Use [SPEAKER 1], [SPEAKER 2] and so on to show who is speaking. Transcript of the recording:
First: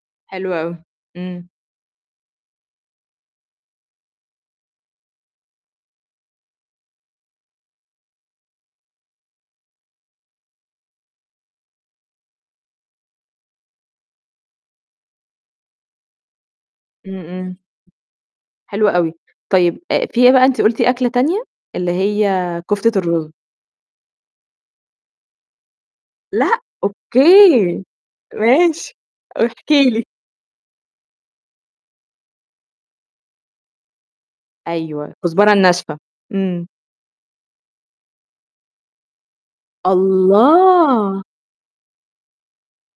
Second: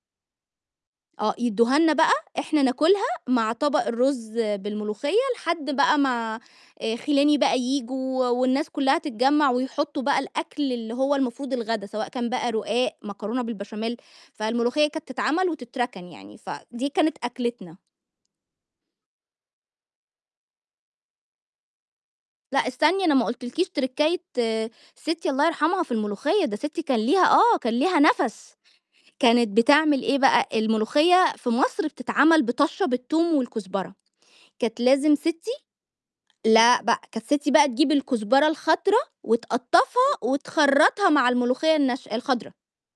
[SPEAKER 1] حلو أوي،
[SPEAKER 2] آه،
[SPEAKER 1] إمم.
[SPEAKER 2] يدوها لنا بقى إحنا ناكلها مع طبق الرز بالملوخية، لحد بقى ما خِلاني بقى ييجوا والناس كلها تتجمع ويحطوا بقى الأكل اللي هو المفروض الغدا، سواء كان بقى رقاق، مكرونة بالبشاميل، فالملوخية كانت تتعمل وتتركن يعني، فدي كانت
[SPEAKER 1] امم، امم.
[SPEAKER 2] أكلتنا.
[SPEAKER 1] حلو أوي، طيب أ في إيه بقى أنتِ قلتِ أكلة تانية، اللي هي
[SPEAKER 2] لأ
[SPEAKER 1] كفتة
[SPEAKER 2] استني أنا ما
[SPEAKER 1] الرز.
[SPEAKER 2] قلتلكِيش تركاية ستّي الله يرحمها في الملوخية، ده
[SPEAKER 1] لأ،
[SPEAKER 2] ستي كان ليها آه، كان
[SPEAKER 1] أوكي
[SPEAKER 2] ليها نَفَس،
[SPEAKER 1] ماشي،
[SPEAKER 2] كانت
[SPEAKER 1] احكي
[SPEAKER 2] بتعمل
[SPEAKER 1] لي.
[SPEAKER 2] إيه بقى؟ الملوخية في مصر بتتعمل بطشّة بالتوم والكُزبرة، كانت
[SPEAKER 1] أيوه،
[SPEAKER 2] لازم ستي
[SPEAKER 1] الكُزبرة الناشفة، امم.
[SPEAKER 2] لأ بقى، كانت ستّي بقى تجيب الكُزبرة الخضرا وتقطّفها وتخرّطها
[SPEAKER 1] الله!
[SPEAKER 2] مع الملوخية الناش الخضرا.